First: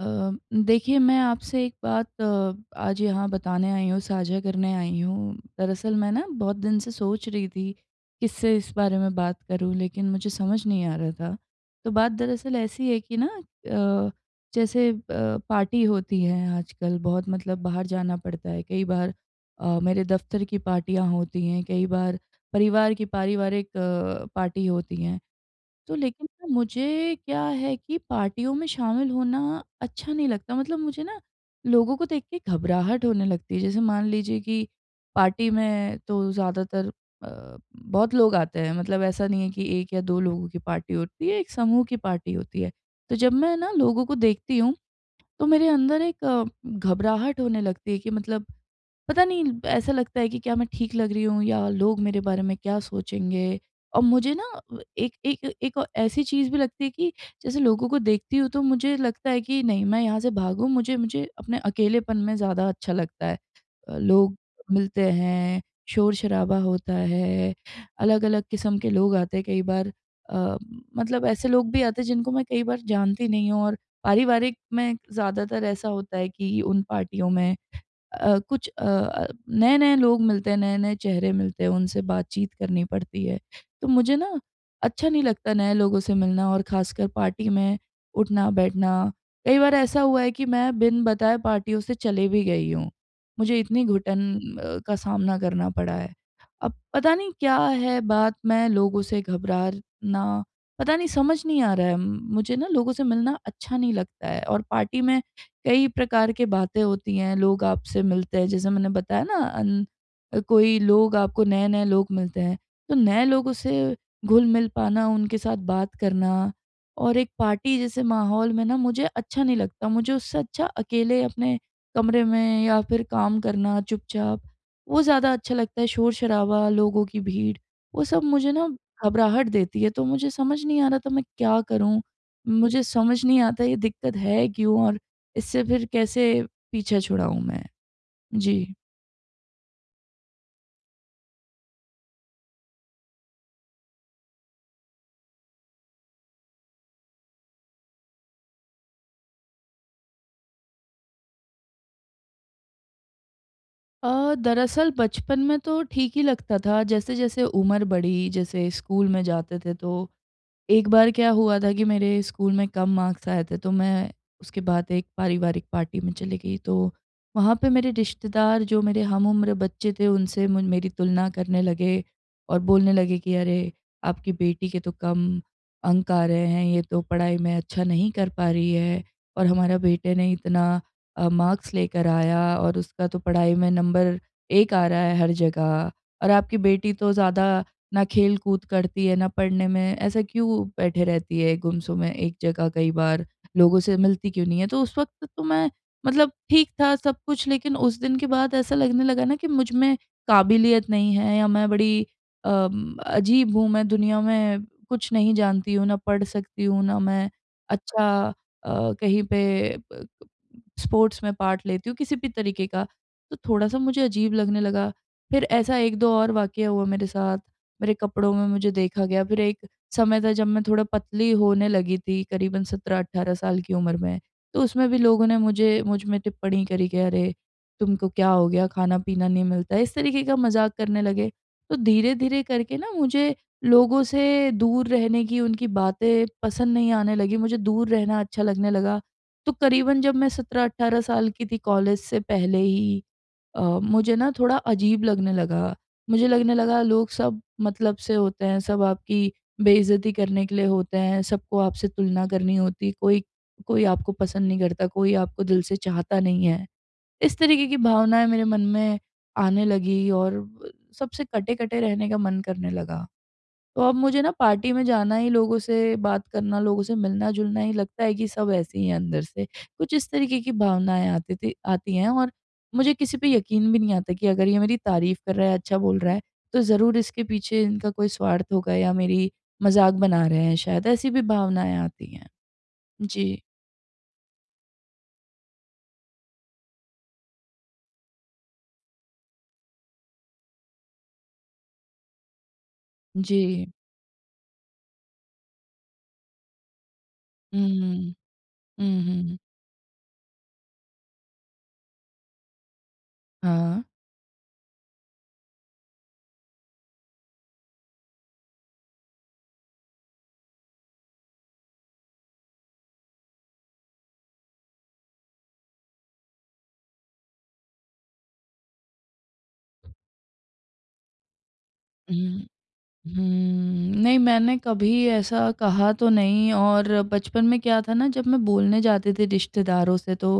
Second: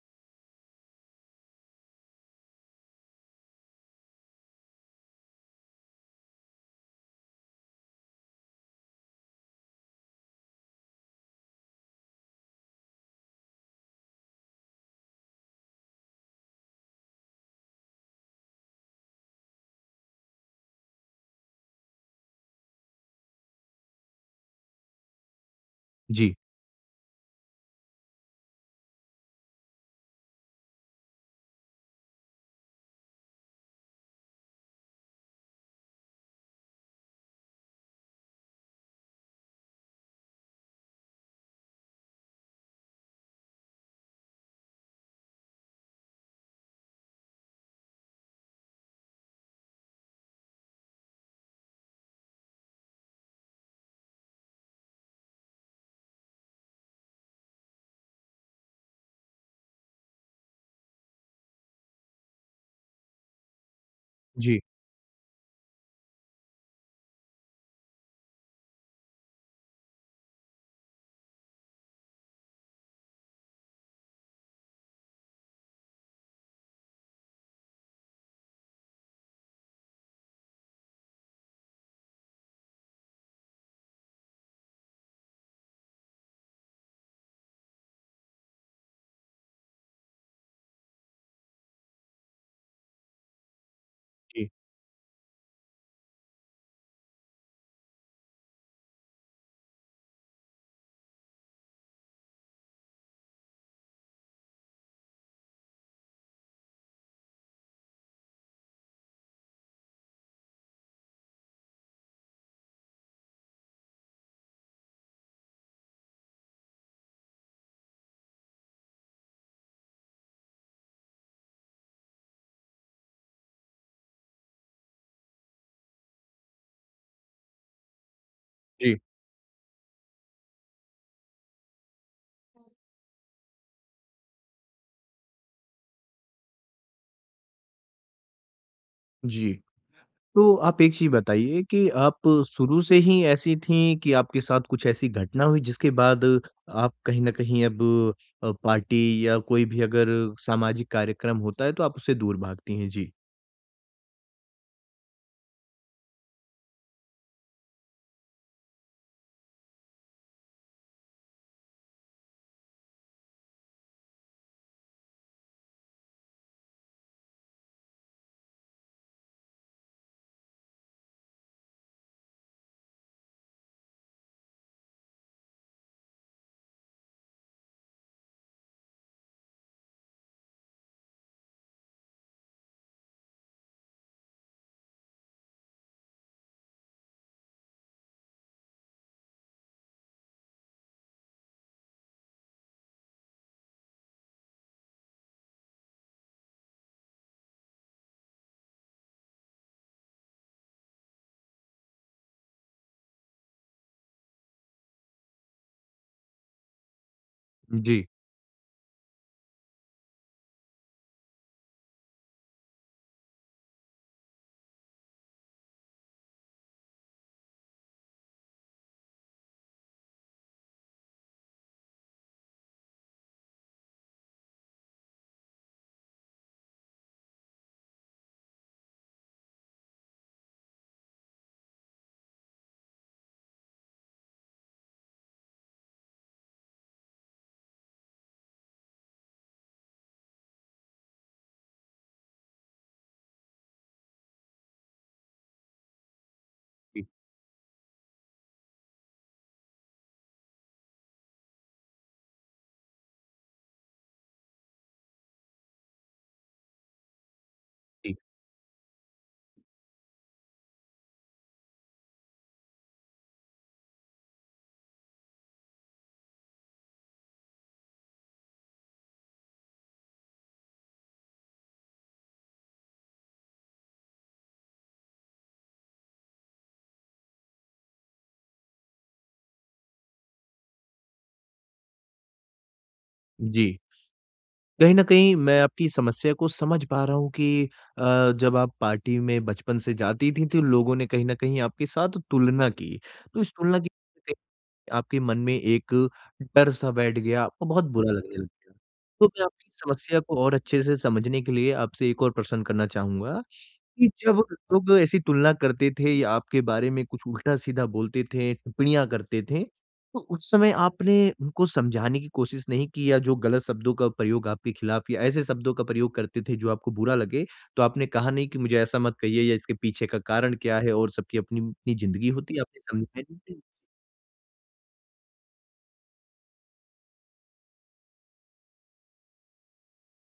अ, देखिए मैं आपसे एक बात अ आज यहाँ बताने आई हूँ, साझा करने आई हूँ। दरअसल मैं न बहुत दिन से सोच रही थी किससे इस बारे में बात करूँ लेकिन मुझे समझ नहीं आ रहा था। तो बात दरअसल ऐसी है कि न अ, जैसे ब पार्टी होती है आजकल बहुत मतलब बाहर जाना पड़ता है कई बार अ, मेरे दफ्तर की पार्टियाँ होती है कई बार परिवार की पारिवारिक अ, पार्टी होती हैं। तो लेकिन जी। न मुझे क्या है कि पार्टियों में शामिल होना अच्छा नहीं लगता। मतलब मुझे न लोगों को देख के घबराहट होने लगती है। जैसे मान लीजिए कि पार्टी में तो ज़्यादातर अ, बहुत लोग आते हैं। मतलब ऐसा नहीं है कि 1 या 2 लोगों की पार्टी होती है एक समूह की पार्टी होती है। तो जब मैं न लोगों को देखती हूँ तो मेरे अंदर एक घबराहट होने लगती है कि मतलब पता नहीं ऐसा लगता है कि क्या मैं ठीक लग रही हूँ या लोग मेरे बारे में क्या सोचेंगे। और मुझे न अ, एक एक एक ऐसी चीज़ भी लगती है कि जैसे लोगों को देखती हूँ तो मुझे लगता है कि नहीं मैं यहाँ से भागू, मुझे मुझे अपने अकेलेपन में ज़्यादा अच्छा लगता है। अ, लोग जी। मिलते हैं, शोर-शराबा होता है। अलग-अलग किस्म के लोग आते हैं कई बार अ, मतलब ऐसे लोग भी आते हैं जिनको मैं कई बार जानती नहीं हूँ और पारिवारिक में ज़्यादातर ऐसा होता है कि उन पार्टियों में अ, कुछ अ अ, नए-नए लोग मिलते हैं नए-नए चेहरे मिलते हैं उनसे बातचीत करनी पड़ती है। तो मुझे न अच्छा नहीं लगता नए लोगों से मिलना और ख़ासकर पार्टी में उठना-बैठना। कई बार ऐसा हुआ है कि मैं बिन बताए पार्टियों से चली भी गई हूँ। मुझे इतनी घुटन जी। अ, का सामना करना पड़ा है। अब पता नहीं क्या है बात में लोगों से घबराना पता नहीं समझ नहीं आ रहा है मुझे न लोगों से मिलना अच्छा नहीं लगता है। और पार्टी में कई प्रकार की बातें होती हैं, लोग आपसे मिलते हैं जैसे मैंने बताया न अन कोई लोग आपको नए-नए लोग मिलते हैं तो नए लोगों से घुल-मिल पाना उनके साथ बात करना और एक पार्टी जैसे माहौल में न मुझे अच्छा नहीं लगता। मुझे उससे अच्छा अकेले अपने कमरे में या फिर काम करना चुपचाप वो ज़्यादा अच्छा लगता है। शोर-शराबा लोगों की भीड़ वो सब मुझे न जी। घबराहट देती है। तो मुझे समझ नहीं आ रहा तो मैं क्या करूँ। मुझे समझ नहीं आता ये दिक्कत है क्यों और इससे फिर कैसे पीछे छुड़ाऊँ मैं। जी। जी। तो आप एक चीज़ बताइए कि आप शुरू से ही ऐसी थीं कि आपके साथ कुछ ऐसी घटना हुई जिसके बाद आप कहीं न कहीं अब अ, पार्टी या कोई भी अगर सामाजिक कार्यक्रम होता है तो आप उससे दूर भागती हैं। जी। अ, दरअसल बचपन में तो ठीक ही लगता था जैसे-जैसे उम्र बढ़ी जैसे स्कूल में जाते थे तो एक बार क्या हुआ था कि मेरे स्कूल में कम मार्क्स आए थे तो मैं उसके बाद एक पारिवारिक पार्टी में चली गई। तो वहाँ पे मेरे रिश्तेदार जो मेरे हम उम्र बच्चे थे उनसे म मेरी तुलना करने लगे और बोलने लगे कि, "अरे आपकी बेटी के तो कम अंक आ रहे हैं ये तो पढ़ाई में अच्छा नहीं कर पा रही है, और हमारा बेटे ने इतना अ, मार्क्स लेकर आया और उसका तो पढ़ाई में नंबर 1 आ रहा है हर जगह और आपकी बेटी तो ज़्यादा ना खेल-कूद करती है ना पढ़ने में ऐसा क्यों बैठे रहती है गुमसुम अ, में एक जगह कई बार लोगों से मिलती क्यों नहीं है।" तो उस वक़्त तो मैं मतलब ठीक था सब कुछ लेकिन उस दिन के बाद ऐसा लगने लगा ना कि मुझमें काबिलियत नहीं है या मैं बड़ी अम अजीब हूँ मैं दुनिया में कुछ नहीं जानती हूँ ना पढ़ सकती हूँ ना मैं जी। अच्छा अ, कहीं पे अ, स्पोर्ट्स में पार्ट लेती हूँ किसी भी तरीके का। तो थोड़ा-सा मुझे अजीब लगने लगा। फिर ऐसा 1-2 और वाक़या हुआ मेरे साथ मेरे कपड़ों में मुझे देखा गया फिर एक समय था जब मैं थोड़ा पतली होने लगी थी करीबन 17-18 साल की उम्र में तो उसमें भी लोगों ने मुझे मुझ में टिप्पणी करी कि अरे तुमको क्या हो गया खाना-पीना नहीं मिलता है, इस तरीके का मज़ाक करने लगे तो धीरे-धीरे करके ना मुझे लोगों से दूर रहने की उनकी बातें पसंद नहीं आने लगीं। मुझे दूर रहना अच्छा लगने लगा। तो करीबन जब मैं 17-18 साल की थी कॉलेज से पहले ही अ, मुझे ना थोड़ा अजीब लगने लगा मुझे लगने लगा जी। लोग सब मतलब से होते हैं, सब आपकी बेइज्जती करने के लिए होते हैं। सबको आपसे तुलना करनी होती है। कोई कोई आपको पसंद नहीं करता कोई आपको दिल से चाहता नहीं है। इस तरीके की जी। भावनाएँ मेरे मन में आने लगीं और ब सबसे कटे-कटे रहने का मन करने लगा। तो अब मुझे ना पार्टी में जाना ही लोगों से बात करना लोगों से मिलना-जुलना ही लगता है कि सब ऐसे ही है अंदर से। कुछ इस तरीके की भावनाएँ आतीं थीं आती हैं और मुझे किसी पे यकीन भी नहीं आता कि अगर ये मेरी तारीफ़ कर रहा है अच्छा बोल रहा है तो ज़रूर इसके पीछे इनका कोई स्वार्थ होगा या मेरी मज़ाक बना रहे हैं शायद, ऐसी भी भावनाएँ आती हैं। जी। जी। कहीं न कहीं मैं आपकी समस्या को समझ पा रहा हूँ कि अ, जब आप पार्टी में बचपन से जातीं थीं तो लोगों ने कहीं न कहीं आपके साथ तुलना की तो इस जी। तुलना की [unintelligible] आपके मन में एक डर सा बैठ गया, हुँ, आपको बहुत बुरा हुँ। लगने लग गया। हुँ, तो हुँ। मैं आपकी समस्या को और अच्छे से समझने के लिए आपसे एक और प्रश्न करना चाहूँगा हाँ। कि, जब लोग ऐसी तुलना करते थे या आपके बारे में कुछ उल्टा-सीधा बोलते थे, टिप्पणियाँ करते थे तो उस समय आपने, उनको समझाने की कोशिश नहीं की या जो गलत शब्दों का प्रयोग आपके खिलाफ़ या ऐसे शब्दों का प्रयोग करते थे जो आपको बुरा लगे, तो आपने कहा नहीं कि मुझे ऐसा मत कहिए या इसके पीछे का कारण क्या है? और सबकी अपनी-अपनी ज़िंदगी हुँ। होती है आपने समझा हुँ। नहीं कि नहीं, मैंने कभी ऐसा कहा तो नहीं और बचपन में क्या था ना जब मैं बोलने जाती थी रिश्तेदारों से तो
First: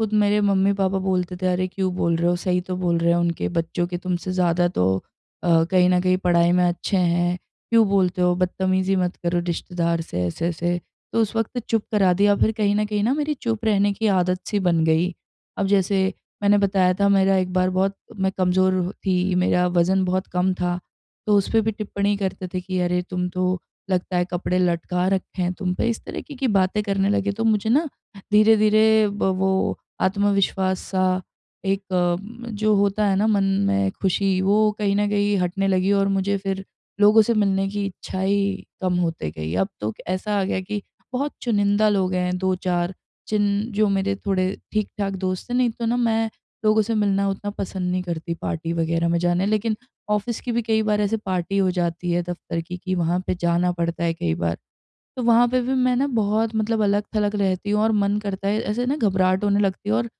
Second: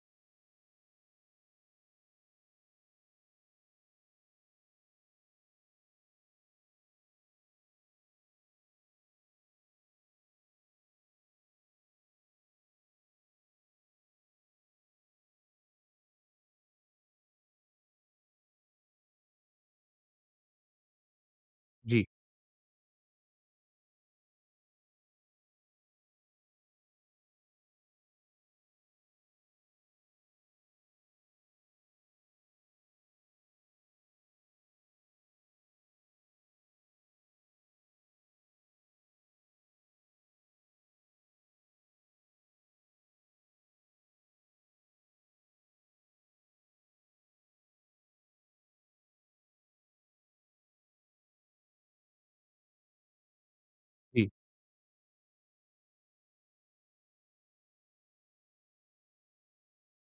खुद मेरे मम्मी-पापा बोलते थे, "अरे! क्यों बोल रहे हो सही तो बोल रहे हैं। उनके बच्चों के तुमसे ज़्यादा तो अ, कहीं न कहीं पढ़ाई में अच्छे हैं। क्यों बोलते हो बदतमीज़ी मत करो रिश्तेदार से ऐसे-ऐसे।" तो उस वक़्त चुप करा दिया फिर कहीं न कहीं न मेरी चुप रहने की आदत-सी बन गई। अब जैसे मैंने बताया था मेरा एक बार बहुत मैं कमज़ोर थी, मेरा वज़न बहुत कम था। तो उसपे भी जी। टिप्पणी करते थे कि, "अरे! तुम तो लगता है कपड़े लटका रखे हैं तुम पे।" इस तरीके की बातें करने लगे। तो मुझे ना धीरे-धीरे ब वो आत्मविश्वास-सा एक अम जो होता है ना मन में खुशी वो कहीं न कहीं हटने लगी और मुझे फिर लोगों से मिलने की इच्छा ही कम होते गई। अब तो ऐसा आ गया कि बहुत चुनिंदा लोग हैं 2-4 जिन जो मेरे थोड़े ठीक-ठाक दोस्त थे नहीं तो ना मैं लोगों से मिलना उतना पसंद नहीं करती पार्टी वग़ैरह में जाना। लेकिन ऑफ़िस की भी कई बार ऐसे पार्टी हो जाती है दफ़्तर की कि वहाँ पे जाना पड़ता है जी। कई बार, तो वहाँ पे भी मैं ना बहुत मतलब अलग-थलग रहती हूँ और मन करता है ऐसे ना घबराहट होने लगती है और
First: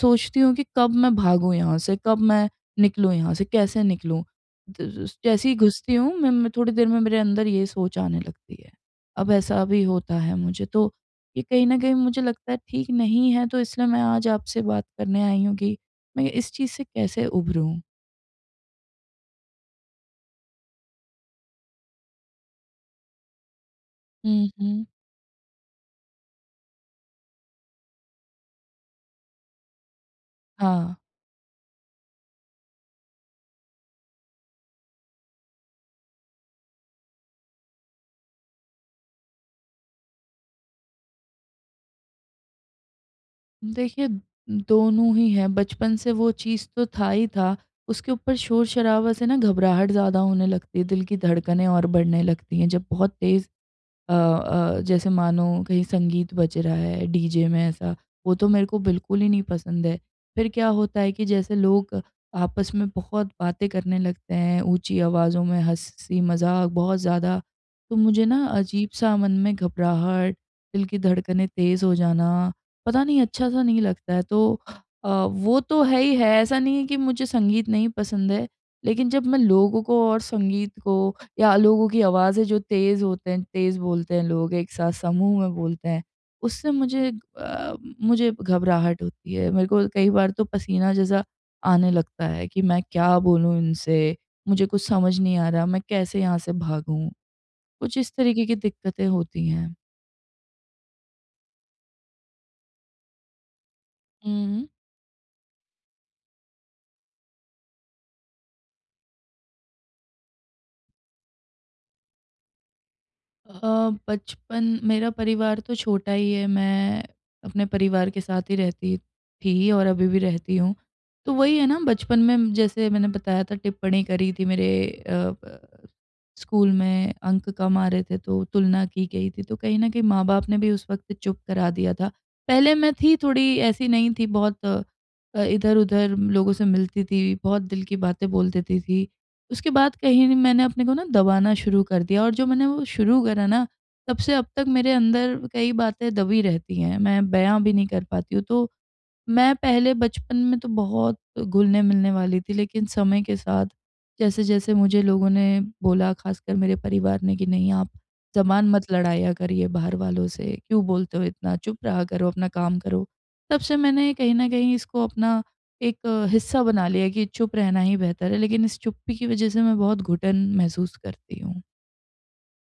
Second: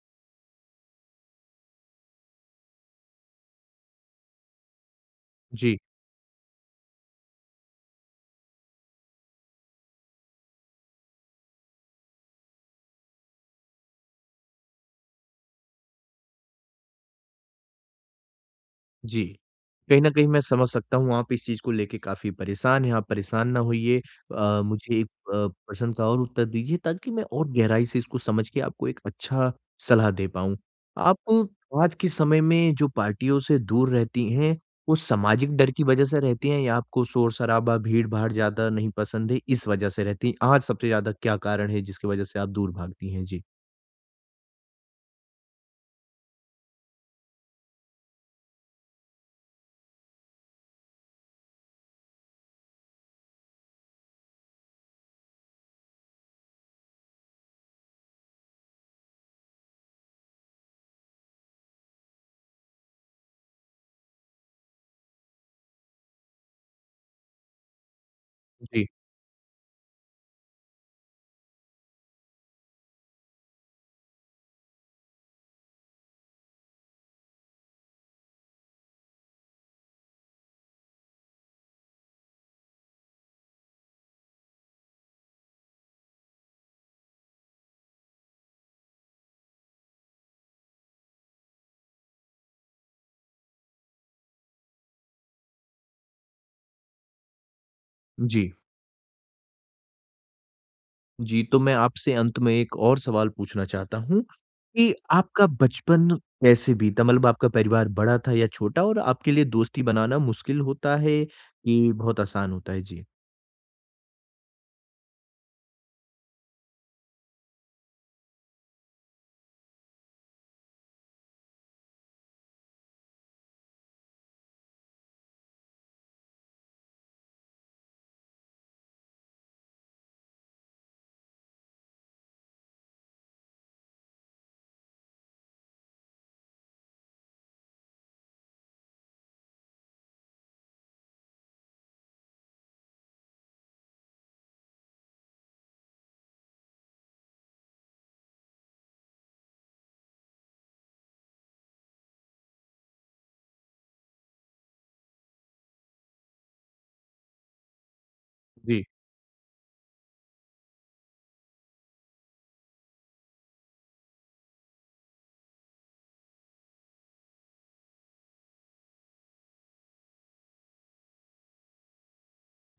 सोचती हूँ कि कब मैं भागूँ यहाँ से? कब मैं निकलूँ यहाँ से कैसे निकलूँ? तो ज जैसे ही जी। घुसती हूँ मैं म थोड़ी देर में मेरे अंदर ये सोच आने लगती है, अब ऐसा भी होता है मुझे। तो ये कहीं न कहीं मुझे लगता है ठीक नहीं है तो इसलिए मैं आज आपसे बात करने आई हूँ कि मैं इस चीज़ से कैसे उभरूँ? जी। कहीं न कहीं मैं समझ सकता हूँ, आप इस चीज़ को लेके काफ़ी परेशान हैं। आप परेशान ना होइए। हुँ, अ, हुँ। मुझे अ, प्रश्न का और उत्तर दीजिए ताकि मैं और गहराई से इसको समझ के आपको एक अच्छा सलाह दे पाऊँ। हाँ। आपको आज के समय में जो पार्टियों से दूर रहती हैं, वो सामाजिक डर की वज़ह से रहती हैं या आपको शोर-शराबा भीड़-भाड़ ज़्यादा नहीं पसंद है, इस वज़ह से रहती हैं और सबसे ज़्यादा क्या कारण है जिसकी वज़ह से आप दूर भागती हैं? जी। देखिए, दोनों ही है। बचपन से वो चीज़ तो था ही था। उसके ऊपर शोर-शराबा से ना घबराहट ज़्यादा होने लगती है। दिल की धड़कनें और बढ़ने लगती हैं जब बहुत तेज़ अ अ, जैसे मानो कहीं संगीत बज रहा है डीजे में ऐसा, वो तो मेरे को बिल्कुल ही नहीं पसंद है। फ़िर क्या होता है कि जैसे लोग आपस में बहुत बातें करने लगते हैं ऊँची आवाज़ों में, हँसी-मज़ाक बहुत ज़्यादा, तो मुझे ना जी। अजीब-सा मन में घबराहट, दिल की धड़कनें तेज़ हो जाना, पता नहीं अच्छा-सा नहीं लगता है। तो अ, वो तो है ही है ऐसा नहीं है कि मुझे संगीत नहीं पसंद है लेकिन जब मैं लोगों को और संगीत को या लोगों की आवाज़ें जो तेज़ होते हैं, तेज़ बोलते हैं लोग, एक साथ समूह में बोलते हैं, उससे मुझे अ, मुझे घबराहट होती है। मेरे को कई बार तो पसीना जैसा आने लगता है कि मैं क्या बोलूँ इनसे? मुझे कुछ समझ नहीं आ रहा। मैं कैसे यहाँ से भागूँ? कुछ इस तरीके जी। की दिक्कतें होती हैं। जी, तो मैं आपसे अंत में एक और सवाल पूछना चाहता हूँ, हुँ। की आपका बचपन कैसे बीता? मतलब आपका परिवार बड़ा था या छोटा और आपके लिए दोस्ती बनाना मुश्किल होता है, कि बहुत आसान होता है? जी। अ, बचपन मेरा परिवार तो छोटा ही है मैं, अपने परिवार के साथ ही रहती थी और अभी भी रहती हूँ, तो वही है ना बचपन में जैसे मैंने बताया था टिप्पणी करी थी मेरे अ अ, स्कूल में अंक कम आ रहे थे तो तुलना की गई थी तो कहीं न कहीं माँ-बाप ने भी उस वक़्त चुप करा दिया था। पहले मैं थी थोड़ी ऐसी नहीं थी बहुत अ, इधर-उधर लोगों से मिलती थी बहुत दिल की बातें बोल देती थी। उसके बाद कहीं मैंने अपने को ना दबाना शुरू कर दिया और जो मैंने वो शुरू करा ना, तब से अब तक मेरे अंदर कई बातें दबी रहती है, मैं बया भी नहीं कर पाती हूँ तो, मैं पहले बचपन में तो बहुत घुलने-मिलने वाली थी लेकिन समय के साथ जैसे-जैसे मुझे लोगों ने बोला ख़ासकर मेरे परिवार ने कि नहीं आप ज़बान जी। मत लड़ाया करिए बाहर वालों से क्यों बोलते हो इतना? चुप रहा करो, अपना काम करो। तब से मैंने कहीं न कहीं इसको अपना, एक हिस्सा बना लिया कि चुप रहना ही बेहतर है लेकिन इस चुप्पी की वज़ह से मैं बहुत घुटन महसूस करती हूँ।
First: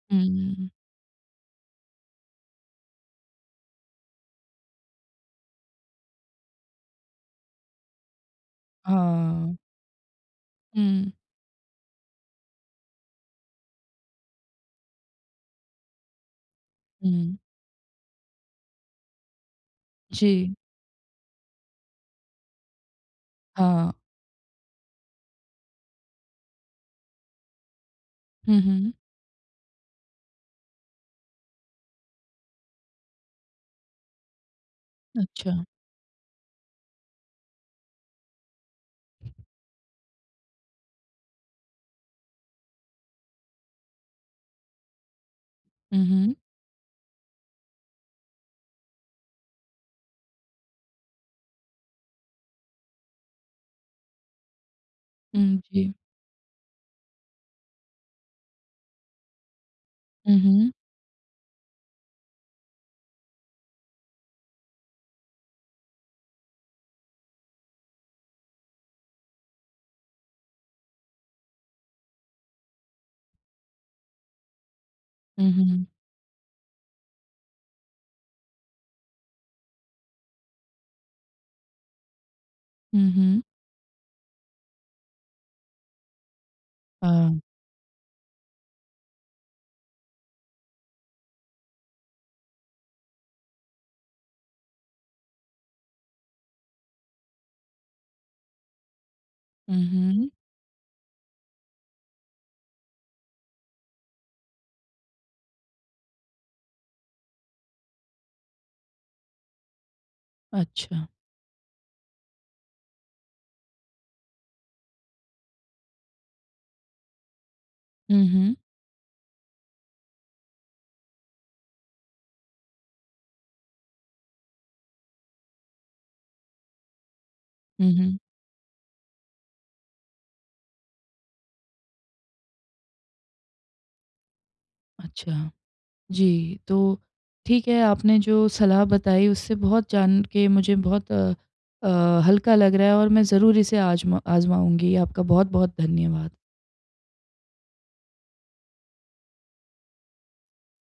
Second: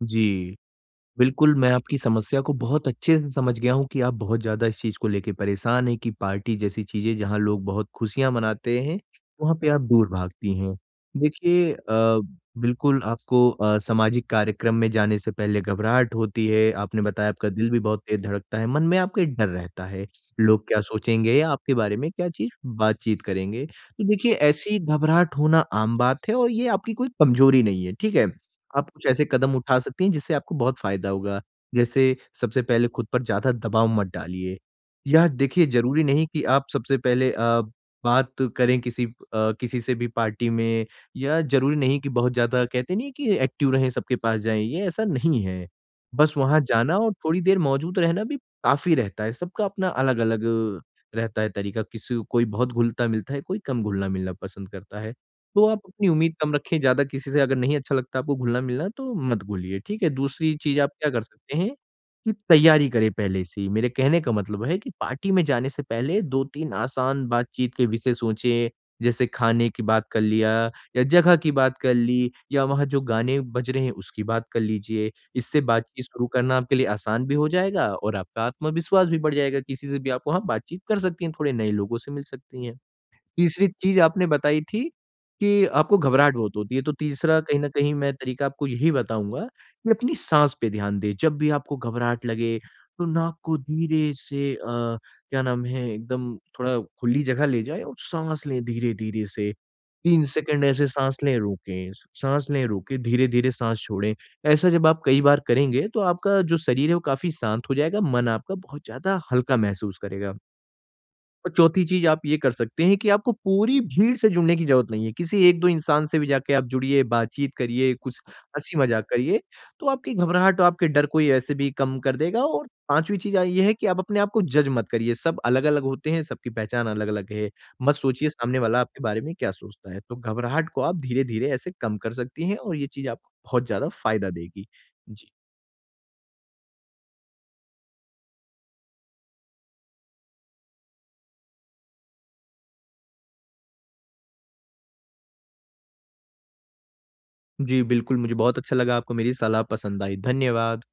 जी. हुँ। बिल्कुल मैं आपकी समस्या को बहुत अच्छे से समझ गया हूँ कि आप बहुत ज़्यादा इस चीज़ को लेके परेशान है की पार्टी जैसी चीज़ें जहाँ लोग बहुत खुशियाँ मनाते हैं वहाँ हाँ। पे आप दूर भागती हैं। हुँ। देखिए अ, बिल्कुल आपको अ, सामाजिक कार्यक्रम में जाने से पहले घबराहट होती है। आपने बताया हुँ। आपका दिल भी बहुत तेज़ धड़कता है। मन में आपके डर रहता है। जी। लोग क्या सोचेंगे या आपके बारे में क्या चीज़ बातचीत करेंगे। हाँ। तो देखिए ऐसी घबराहट होना आम बात है और ये आपकी कोई कमजोरी नहीं है, ठीक है? हुँ, आप हुँ। कुछ ऐसे कदम उठा सकती हैं जिससे आपको बहुत फ़ायदा होगा। जैसे सबसे पहले खुद पर ज़्यादा दबाव मत डालिए। या अच्छा। देखिए ज़रूरी नहीं कि आप सबसे पहले अ, बात करें किसी अ, किसी से भी पार्टी में या ज़रूरी नहीं कि बहुत ज़्यादा कहते नहीं है कि एक्टिव रहें सबके पास जाएँ, ये ऐसा नहीं है। हुँ, बस हुँ। वहाँ जाना और थोड़ी देर मौजूद रहना भी काफ़ी रहता है। सबका अपना अलग-अलग अ, रहता है तरीका किसी को कोई बहुत घुलता-मिलता है, कोई कम घुलना-मिलना पसंद करता है। हुँ, तो आप जी। अपनी उम्मीद कम रखें ज़्यादा किसी से अगर नहीं अच्छा लगता आपको घुलना-मिलना तो मत घुलिए ठीक है? हुँ, दूसरी हुँ। चीज़ आप क्या कर सकते हैं? कि तैयारी करें पहले से ही, मेरे कहने का मतलब है कि पार्टी में जाने से पहले 2-3 आसान बातचीत के विषय सोचे जैसे खाने की बात कर लिया या जगह की बात कर ली या वहाँ जो गाने बज रहे हैं उसकी बात कर लीजिए। हुँ, इससे हुँ। बातचीत शुरू करना आपके लिए आसान भी हो जाएगा और आपका आत्मविश्वास भी बढ़ जाएगा किसी से भी आप वहाँ बातचीत कर सकती हैं, थोड़े नए लोगों से मिल सकती है। हुँ, हुँ। तीसरी चीज आपने बताई थी, कि आपको घबराहट बहुत होती है। तो तीसरा हाँ। कहीं न कहीं मैं तरीका आपको यही बताऊँगा कि अपनी साँस पे ध्यान दें। जब भी आपको घबराहट लगे तो नाक को धीरे से अ, क्या नाम है? एकदम थोड़ा खुली जगह ले जाएँ और साँस लें धीरे-धीरे से हुँ, 3 हुँ। सेकंड ऐसे साँस लें रोकें, साँस लें रोके, धीरे-धीरे साँस छोड़ें। ऐसा जब आप कई बार करेंगे तो आपका जो शरीर है वो काफ़ी शांत हो जाएगा। मन आपका बहुत ज़्यादा हल्का महसूस करेगा। अच्छा। और चौथी चीज आप ये कर सकते हैं कि आपको पूरी भीड़ से जुड़ने की ज़रूरत नहीं है। किसी 1-2 इंसान से भी जाके आप जुड़िए, बातचीत करिए, कुछ हुँ, हुँ। हँसी-मज़ाक करिए। तो आपकी घबराहट और आपके डर को ऐसे भी कम कर देगा और पाँचवी चीज अ, ये है कि आप अपने आपको जज मत करिए। सब अलग-अलग होते हैं, सबकी पहचान अलग-अलग है। हुँ, मत हुँ। सोचिए सामने वाला आपके बारे में क्या सोचता है। तो घबराहट को आप धीरे-धीरे ऐसे कम कर सकती हैं और ये चीज आपको बहुत ज़्यादा फ़ायदा देगी। जी। अच्छा। जी, तो ठीक है आपने जो सलाह बताई उससे बहुत जान के मुझे बहुत अ अ, हल्का लग रहा है, और मैं ज़रूर इसे आजमा आजमाऊँगी। आपका बहुत-बहुत धन्यवाद। जी, बिल्कुल मुझे बहुत अच्छा लगा आपको मेरी सलाह पसंद आई, धन्यवाद।